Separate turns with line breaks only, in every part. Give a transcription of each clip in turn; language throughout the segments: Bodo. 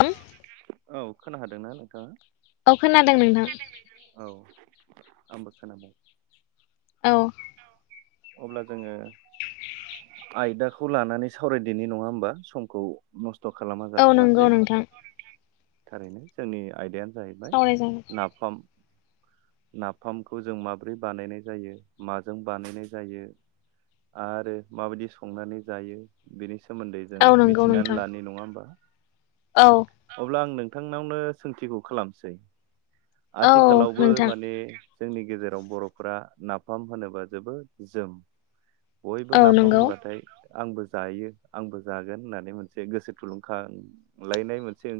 औ
औ खोना हादोंना नोंथाङा
औ खोनादों नोंथां।
औ आंबो खोनाबाय
औ
अब्ला जोङो आयदाखौ लानानै सावरायदेनि नङा होमबा समखौ नस खालामा
औ नंगौ
जालासै
नोंथां
थारैनो जोंनि आयदायानो जाहैबाय
सावरायजागोन
नाफाम। नाफामखौ जों माब्रै बानायनाय जायो माजों बानायनाय ज जायो आरो माबायदि संनानै जायो सोमोन्दै जों
औ नंगौ
मिथिनानै
नोंथां
लानाय नङा होमबा
औ
अब्ला आं नों नोंथांनावनो सोंथिखौ खालामसै
औ
आथिखालावबो
नोंथां
माने जोंनि गेजेराव बर'फोरा नाफाम होनोबा जोबोद जोम बयबो
औ
नाफाम
नंगौ
होनबाथाय आंबो जायो आंबो जागोन होननानै मोनसे गोसो थुलुंख लायनाय मोनसे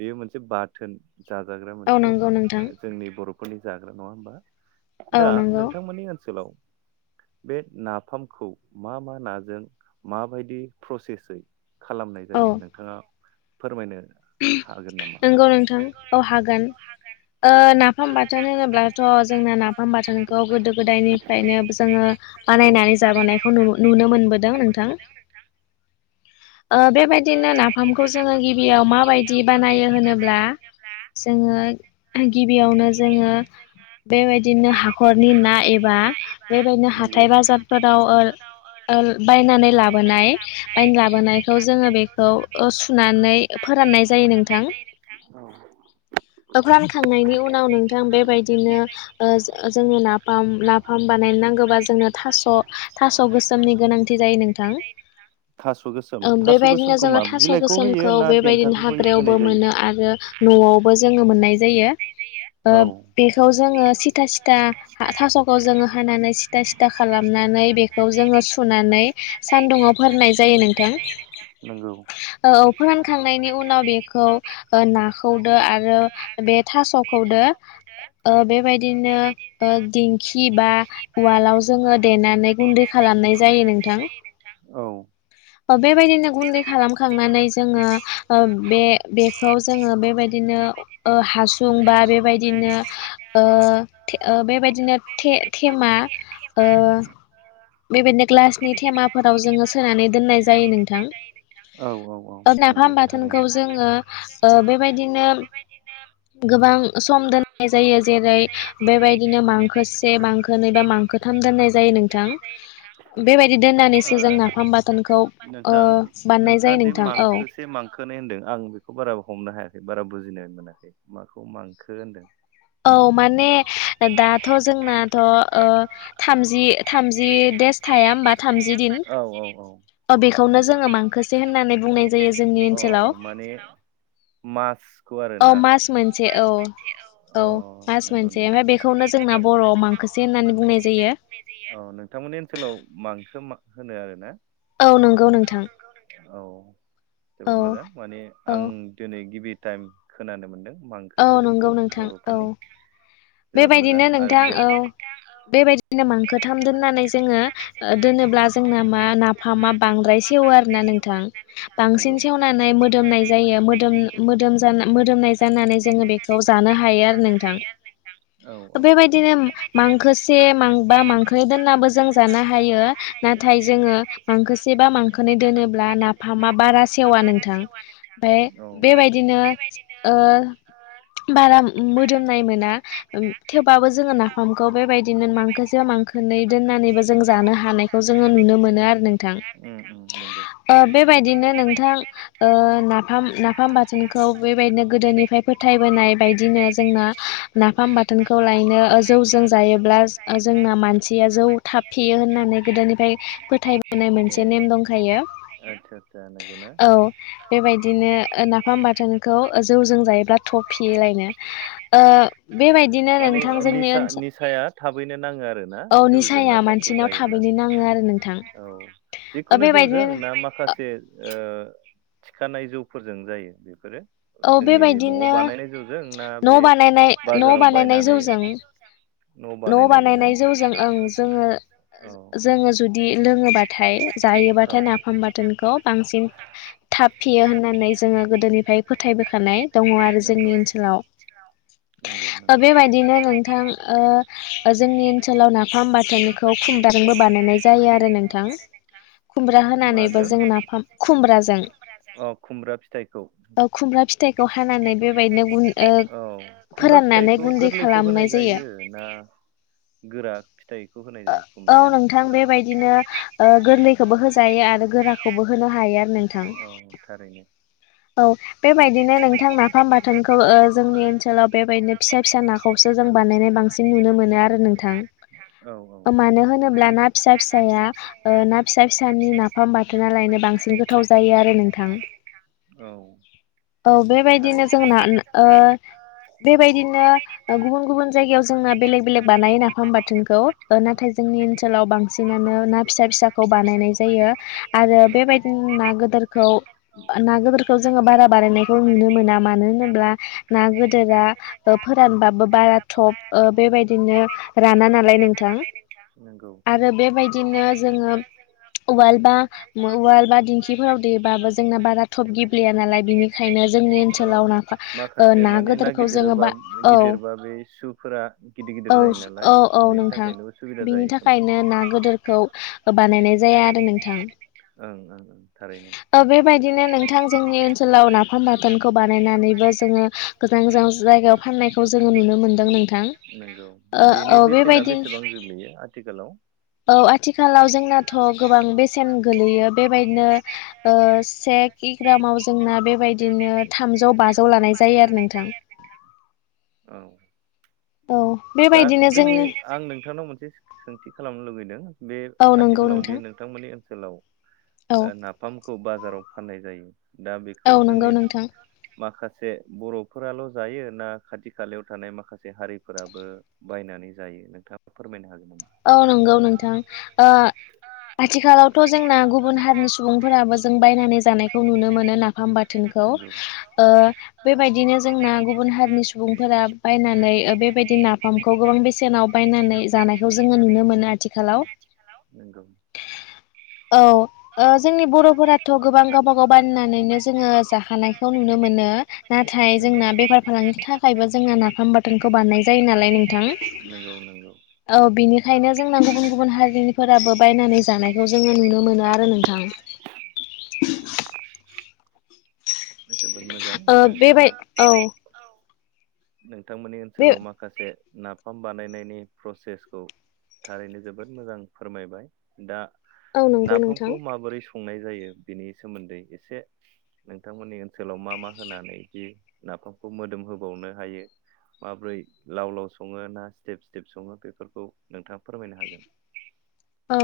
बेयो मोनसे बाथोन जाजाग्रा
औ
मोनसे
नंगौ नोंथां
जोंनि बर'फोरनि जाग्रा नङा हबा
औ
दा
नंगौ
नोंथांमोननि ओनसोलाव बे नाफामखौ मा मा नाजों माबायदि प्रसेसै खालामनाय
औ
जायो नोंथाङा फोरमायनो हागोन नामा?
नंगौ नोंथां औ हागोन नाफाम बाथोन होनोब्लाथ' जोंना नाफाम बाथोनखौ गोदो गोदायनिफ्रायनो जोङो
औ
बानायनानै जाबोनायखौ नुनो मोनबोदों नोंथां बेबायदिनो नाफामखौ जोङो गिबियाव माबायदि बानायो होनोब्ला जोङो गिबियावनो जोङो बेबायदिनो हाखरनि ना एबा बेबायदिनो
नंगौ
हाथाय बाजारफोराव बायनानै लाबोनाय बायना लाबोनायखौ जोङो बेखौ सुनानै फोराननाय जायो नोंथां
औ
फोरानखांनायनि उनाव औ नोंथां बेबायदिनो जोंनो नाफाम नाफाम बानायनो नांगौबा जोंनो थास' थास' गोसोमनि गोनांथि जायो नोंथां।
थास' गोसोम थास'
बेबायदिनो
गोसोमखौ
जोङो
मा
थास'
बिलाइखौ होयो
गोसोमखौ
ना
बेबायदिनो
देन्थाखौ
हाग्रायावबो
होनाय जायो?
मोनो आरो न'आवबो जोङो मोननाय जायो। ओ
औ
बेखौ जोङो। सिथा सिथा थास'खौ जोंङो हानानै सिथा सिथा खालामनानै बेखौ जोंङो सुनानै।
सुनानै
सानदुङाव फोराननाय
सानदुंआव
जायो
फोननाय
नोंथां
जायो नंगौ।
थांनायनि उनाव बेखौ नाखौदो आरो बे थासखौदो। ओ बेबायदि। बिदिनो दिंखि बा उवालाव जोंङो देनानै गुन्दै खालामनाय जायो नों।
बिदि जायो नोंथां औ।
बेबायदिनो गुन्दै खालामखांनानै जोंङो। ओ बे बेखौ जोंङो बेबायदिनो ओ हासुं बा बेबायदिनो।
बिदि नो।
थेबेबायदिनो थे थेमा ओ।
ओ।
बेबायदिनो ग्लासनि थेमाफोराव जोंङो सोनानै दोननाय जायो नोंथां
औ औ औ
ओ नाफाम।
नंगौ
फान
थारैनो।
बाथोनखौ जोंङो बेबायदिनो। गोबां सम दोननाय जायो जेरै। ऐ बेबायदिनो मांखो से मांखोोनै बा मांखोथाम दोननाय जायो नोंथां।
ए नोथां।
बेबायदि दोननानैसो जों नाफाम बाथोनखौ ओ
नोंथां
बानायनाय जायो नोंथां औ।
ए होनदों आं बेखौ बारा हमनो हायाखै बारा बुजिनाय मोनाखै माखौ मांखो होनदों।
औ माने दाथ‌ जोंनाथ‌ थामजि थामजि देस। थायाउमबा थामजि दिन।
औ औ औ
अ बेखौनो
नंगौ
जोंङो मांखोसे होननानै बुंनाय जायो जोंनि
अ
ओनसोलाव।
माने मासखौ
औ
आरोना
मास
औ
मोनसे
मास मोनसे औ।
औ।
औ
मास
नंगौ
मोनसे
नगौ
ओमफ्राय बेखौनो जोंना
बर बुंनाय
बर'आव मांखोसे होननानै बुंनाय जायो
जायो नोंथांमोननि ओनसोलाव। मांखो होनो आरोना।
औ नंगौ नोथां।
औ
औ
जोबोद मोजां माने
औ
आं दिनै गिबि। टाइम खोनानो मोन्दों
औ
मांखो
नंगौ
सोदोबखौ
नोंथां औ
बर'फोरनि। जोबोद मोजां
बेबायदिनो
आरो
नोंथां
दे
औ। बेबायदिनो मांखोथाम दोननानै जोंङो दोनोब्ला जोंना मा नाफामा बांद्राय। सेव आरो ना नोंथां बांसिन
नंगौ
सेवनानै मोदोमनाय जायो मोदोम जानाय मो मो। नायजानानै जोंङो बेखौ जानो हायो आरो। नोथां
औ
बेबायदिनो मांखोसे मां बा मांखो दोननाबो जों जा। जानो हायो नाथाय जोंङो मांखोसे बा मांखो नै दोनोब्ला नाफामा बारा सेवा। नोंथां ओमफ्राय बेबायदिनो ओव
ओ।
बाराम। मोदोमनाय मोना थेवबाबो जोंङो नाफामखौ बेबायदिनो मांखोसेयाव मांखोनै दोननाय।
दोननानैबो जों जानो हानायखौ जोंङो
आरो
नुनो
नोंथां
मोनो आरो नोंथां।
ओ बेबायदिनो नोंथां ओ नाफाम नाफाम बाथोनखौ बेबायदिनो गोदोनिफ्राय। फोथायबोनाय बायदिनो। जोंना नाफाम बाथोनखौ लायनो जौजों जायोब्ला जोंना मानसिया जौ था। थाब फेयो होननानै गोदोनिफ्राय फोथायबोनाय
ए
मोनसे नेम दंखायो।
आदसा आदसा नंगौना
औ बेबायदिनो नाफाम बाथोनखौ जौजों जायोब्ला। थब फेयोलायनो।
माने
ओनसोल
निसाया थाबैनो नांङो आरोना
औ
जौजों
निसाया
नाफामखौ।
मानसिनाव
जायोब्ला
थाबैनो नांङो आरो नोंथां।
औ
ओ
जिखुनु जौजों
बेबायदिनो
ना माखासे ओ। थिखानाय जौफोरजों जायो बेफोरो
औ
जोंनि नआव बानायनाय जौजों ना बे
[unintelligible] नआव
बाजाराव
बानायनाय
बायनानै
जौजों
न'
न'आव
बानायनायजों ना
बानायनाय जौजों ओं जोङो
औ
जोङो जुदि लोङोबाथाय जायोबाथाय नाफाम बाथोनखौ बांसिन थाब फेयो होननानै जोङो गोदोनिफ्राय फोथायबोखानाय दङ आरो
नंगौ
जोंनि ओनसोलाव
नंगौ नंगौ
बेबायदिनो नोंथां ओ जोंनि ओनसोलाव नाफाम बाथोनखौ बानायनाय जायो आरो नोंथां खुमब्रा होनानैबो
माजों
जों नाफाम खुमब्राजों
अ खुमब्रा फिथाइखौ
ओ खुमब्रा फिथाइखौ हानानै बेबायदिनो गुन ओ
औ खुमब्रा
फोराननानै
फिथाइखौ
गुन्दै
गोरलैखौ होनाय
खालामनाय
जायो ना गोरा फिथाइखौ होनाय जायो
औ
खुमब्राया
नोंथां बेबायदिनो ओ गोरलैखौबो होजायो गोराखौबो
आरो
होनो हायो
गोरखौबो
आरो
होनो
नोंथां
हायो औ थारैनो
औ बेबायदिनो नोंथां नाफाम बाथोनखौ ओ जोंनि ओनसोलाव बेबायदिनो फिसा फिसा नाखौसो जों बानायनाय बांसिन नुनो मोनों आरो नोंथां
औ औ
मानो होनोब्ला ना फिसा फिसाया ओ
ना
फिसानि
फिसा
नाफाम
फिसानि
बाथोना
नाफाम
लायनो बांसिन
बाथोनालायनो
गोथाव
बांसिन
जायो आरो
गोथाव जायो
नोंथां
आरो नोंथां औ
औ बेबायदिनो जोंना ओ बेबायदिनो गुबुन गुबुन जायगायाव जोंना बेलेग बेलेग बानायो नाफाम बाथोनखौ नाथाय जोंनि ओनसोलाव बांसिनानो ना फिसा फिसाखौ बानायनाय जायो आरो बेबायदिनो ना गोदोर फोरखौ ना गोदोरखौ जोङो बारा बारायनायखौ नुनो मोना मानो होनोब्ला ना गोदोरा फोरानबाबो बारा थप ओ बेबायदिनो राना नालाय नोंथां
नंगौ
आरो बेबायदिनो जों ओ उवाल बा उवाल बा दिंखिफोराव देबाबो जोंना बारा तब गि ब्लेया नालाय बिनिखायनो जोंनि
औ
ओनसोलाव नाफा
माखासे
ना
माने
गदोरखौ जोङो
गिदिरोबा
बा औ
गिदिरबा बे सुफोरा गिदिर
औ
गिदिर जायो नालाय
औ औ
बेनि
नोंथां
थाखायनो उसुबिदा
बिनि
जायो खोमा
थाखायनो ना गोदोरखौ बानायनाय जाया आरो नोंथां
ओं ओं ओं थारैनो
बेबायदिनो नोंथां जोंनि ओनसोलाव नाफाम बाथोनखौ बानायनानैबो जोङो गोजान गोजान जायगायाव फाननायखौ जोङो नुनो मोनदों नोंथां
नंगौ बेनि
औ
बेसेना
बेबायदि
बेसेबां गोग्लैयो आथिखालाव
औ आथिखालाव जोंनाथ' गोबां बेसेन गोलैयो
[unintelligible]
ग्रामाव जोंना बेबायदिनो थामजौ बाजौ लानाय जायो आरो नोंथां
औ
औ
दा
बेबायदिनो
जोंनि आं नोंथांनाव मोनसे सोंथि खालामनो लुुबैदों बे
औ नंगौ
आथिखालाव दि
नोंथां
नोंथांमोननि ओनसोलाव
औ
नाफामखौ बाजाराव फाननाय जायो दा
औ
बेखौ
नंगौ
जोंनि
नोंथां
माखासे जे बर'फोराल' जायो ना खाथि खालायाव थानाय माखासे हारिफोराबो बायनानै जायो नोंथाङा फोरमायनो हागोन नामा?
औ नंगौ नोंथां ओ आथिखालावथ' जोंना गुबुन हारिनि सुबुंफोराबो जों बायनानै जानायखौ नु नो मोनो नाफाम बाथोनखौ
नंगौ
ओ बेबायदिनो जोंना गुबुन हारिनि सुबुंफोरा बायनानै बेबायदि नाफामखौ गोबां बेसेनाव बायनानै जानायखौ जोङो नुनो मोनो आथिखालाव
नंगौ नंगौ
औ ओ जोंनि बर'फोराथ' गोबां गावबागाव नानै जोङो जाखानायखौ नुनो मोनो नाथाय जोंना बेफार फालांगि थाखायबो जोंना नाफाम बाथोनखौ बानायनाय जायो नालाय नोंथां
औ नंगौ
औ
औ
बिनिखायनो जोंना गुबुन
बेनिखायनो जोंना गुबुन गुबुन
हारिनिफोराबो बायनानै
हारिफोराबो
जानायखौ
बायनानै
जोङो नुनो
जानायखौ जों नु
आरो
मोनो
नोंथां
आरो नोंथां [inaudible] जोबोद मोजां
ओ बेबाय
नोंथाङा
औ
नोंथांमोननि
बे
ओनसोलाव माखासे नाफाम बानायनायनि प्रसेसखौ थारैनो जोबोद मोजां फोरमायबाय दा
औ नंगौ नोंथां
नाफामखौ माबोरै संनाय जायो बिनि सोमोन्दै एसे नोंथांमोननि ओनसोलाव मा मा होनानै जि नाफामखौ मोदोम होबावनो नो हायो। माब्रै लाव लाव सङो ना स्टेप स्टेप सङो बेफोरखौ नोंथाङा फोरमायनो हागोन। [unintelligible]
औ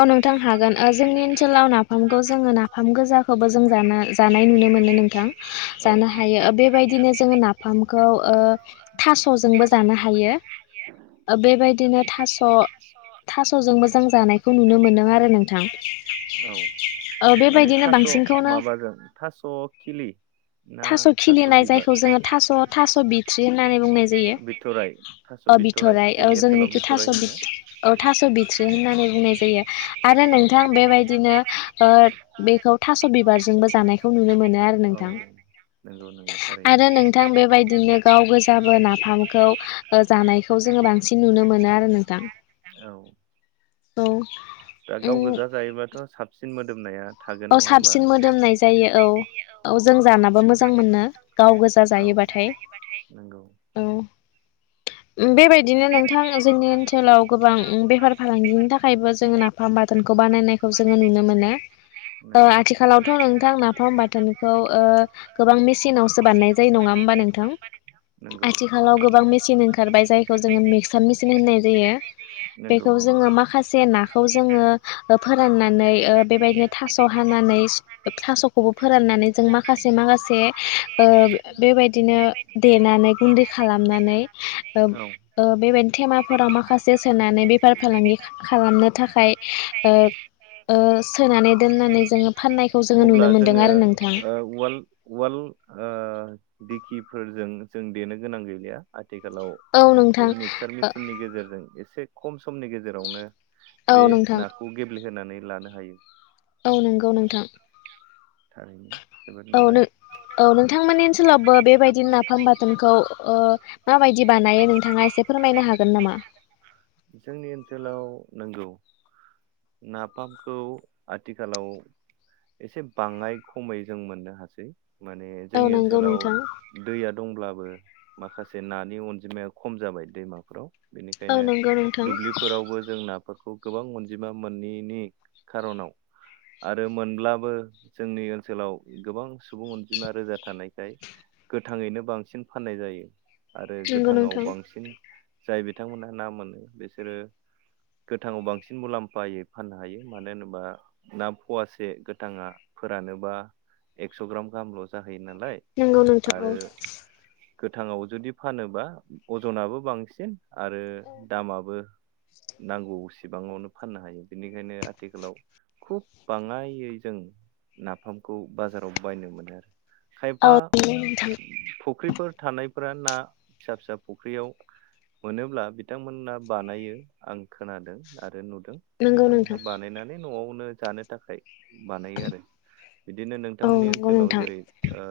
औ नोंथां हागोन ओ जोंनि ओनसोलाव नाफामखौ जोङो नाफाम गोजाखौबो जों जाना जानाय नुनो मोनो नोंथां
औ
जानो हायो ओ बेबायदिनो जोङो नाफामखौ ओ थास'जों नोंबो जानो हायो बेबायदिनो थास' थास'जोंबो जों जानाय खौ नुनो मोनदों आरो नोंथां।
औ
ओ
माने
बेबायदिनो
थास'
बांसिनखौनो
माबाजों थास' खिलि ना
थास' खिलिनाय
बिबार
जायखौ जोङो थास' थास' बिथ्रि होननानै बुंनाय जायो।
बिथ'राइ थास'
ओ
बिथ'राइ
बिथ'राय औ
जोंनि ओनसोलाव
जोंनिखि थास'
बिथ'राइ होनो
बिथ' औ थास' बिथ्रि होननानै बुंनाय जायो आरो
औ
नोंथां बेबायदिनो ओ बेखौ थास' बिबारजोंबो जानायखौ नुनो मोनो आरो
औ
नोंथां।
नंगौ नोंथां।
आरो नोंथां बेबायदिनो गाव गोजाबो नाफामखौ ओ जानायखौ जोंङो बांसिन नुनो मो मोनो आरो नोंथां।
औ
औ
दा गाव
उम
गोजा जायोबाथ' साबसिन मोदोमनाया थागोन
औ
नङा होमबा
साबसिन मोदोमनाय जायो औ। औ जों जानाबो मोजां मोनो गाव गोजा जायोबाथाय।
नंगौ
औ उम बेबायदिनो नोंथां जोंनि ओनसोलाव गोबां उम बेफार फालांगिनि थाखायबो जोङो नाफाम बाथोनखौ बानायनायखौ जोङो नुनो मोनो। ओ
नंगौ
आथिखालावथ' नोंथां नाफाम बाथोनखौ ओ गोबां मेसिनावसो बानायनाय जायो नङा होमबा नों
नङा होमबानोथ'
आथिखालाव गोबां मेचिन ओंखारबाय जायखौ जोङो मिक्सार मेचिन होननाय जायो।
नंगौ
बेखौ
नंगौ
जोङो माखासे नाखौ जोङो ओ फोराननानै ओ बेबायदिनो थास' हानानै थास'खौबो फोरनानै जों माखासे माखासे ओ बेबाय इदिनो देना नै गुन्दै खालामनानै ओ
औ
ओ बेबायदि थेमाफोराव माखासे सोनानै बेफार फालांगि खालामनो थाखाय ओ ओ सोनानै दोननानै जोङो फाननायखौ जोङो
अब्ला
नुनो मोनदों
जोङो
आरो नोंथां
ओ उवाल उवाल ओ दिखिफोरजों जों देनो गोनां गैलिया आथिखालाव।
औ
बे
नोंथां
मिक्सार मेसिननि गेजेरजों एसे खम सम समनि गेजेरावनो
औ
बे
नोंथां
नाखौ गेब्लेहोनानै लानो हायो।
औ नंगौ नोंथां।
ओरैनो जोबोद
औ नों
मोजां।
औ नोंथांमोननि ओनसोलावबो बेबायदि नाफाम बाथोनखौ ओ माबायदि बा
माबायदि बानायो नोंथांङा एसे फोरमायनो हागोन नामा? जोंनि ओनसोलाव नोंगौ नाफामखौ आथिखालाव एसे बाङाय खमै जों मोननो हासै। माने
औ
जोंनि
नंगौ
ओनसोलाव
नोंथां
दैया दंब्लाबो माखासे नानि अनजिमाया खम जाबाय दैमाफोराव।
औ
बेनिखायनो
नंगौ नोंथां
दुब्लिफोरावबो जों नाफोरखौ गोबां मोन जिमा मोनैनि खार'नाव आरो मोनब्लाबो जोंनि ओनसोलाव गोबां सुबुं अनजिमा रोजा थानायखाय गोथाङैनो बांसिन फाननाय जायो आरो
नंगौ
गोथाङाव
नोंथां
बांसिन जाय बिथांमोनहा ना मोनो बिसोरो गोथांआव बांसिन सिन मुलाम्फायै फाननो हायो मानो होनोबा ना फवासे गोथांङा फोरानोबा एस' ग्राम गाहामल जाहैयो नालाय
नंगौ नोंथां औ
गोथांङाव जुदि फाननोबा अजनाबो बांसिन आरो दामाबो नांगौ बिबांङावनो फाननो हायो बेनिखायनो आथिखालाव खुब बाङायै जों नाफामखौ बाजाराव बायनो मोनो आरो
औ
खायफा
नंगौ नोंथां
फुख्रिफोर थानाय फोरा ना फिसा फिसा फुख्रियाव मोनोब्ला बिथांमोना बानायो आं खोनादों आरो नुदों
नंगौ
बिथांमोनहा
नोंथां
बानायनानै न'आवनो जानो थाखाय बानायो आरो बिदिनो
औ
नोंथांमोननि
नंगौ
ओनसोलाव
नोंथां
जेरै ओ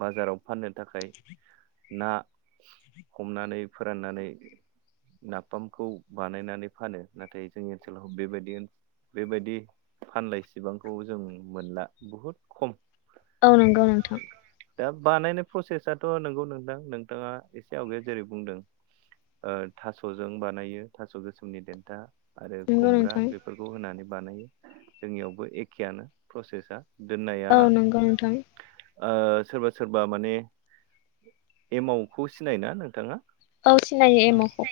बाजाराव फाननो थाखाय ना हमनानै फोराननानै नाफामखौ बानायनानै फानो नाथाय जोंनि ओनसोलाव बेबायदि बेबायदि फानलाय सिबांखौ जों मोन दा बहुत खम
औ नंगौ नोंथां
दा बानायनाय प्रसेसथ' नोंगौ नोंथां नोंथाङा एसे आवगायाव जेरै बुंदों ओ थास'जों बानायो थास' गोसोमनि देन्था आरो
नंगौ
खुमब्रा
नोंथां
बेफोरखौ होनानै बानायो जोंनियावबो एखेयानो प्रसेसा दोननाया
औ नंगौ नोंथां
ओ सोरबा सोरबा माने एमावखौ सिनायो ना नोंथाङा
औ सिनायो एमावखौ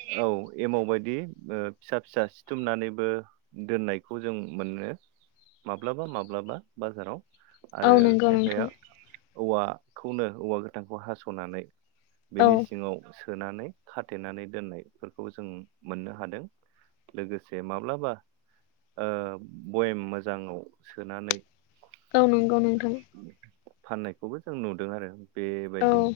एमावबायायदि ओ फिसा फिसा सिथुमनानैबो दोननायखौ जों मोनो माब्लाबा माब्लाबा बाजाराव
औ
आरो
नंगौ
खायफाया
नोंथां
औवाखौनो औवा गोथांखौ हास'नानै
औ
बेनि सिङाव सोनानै खाथेनानै दोननायफोरखौ जों मोननो हादों जों लोगोसे माब्लाबा ओ भयेम मोजांङाव सोनानै
औ नंगौ नोंथां
फाननायखौबो जों नुदों आरो
औ
बेबायदिनो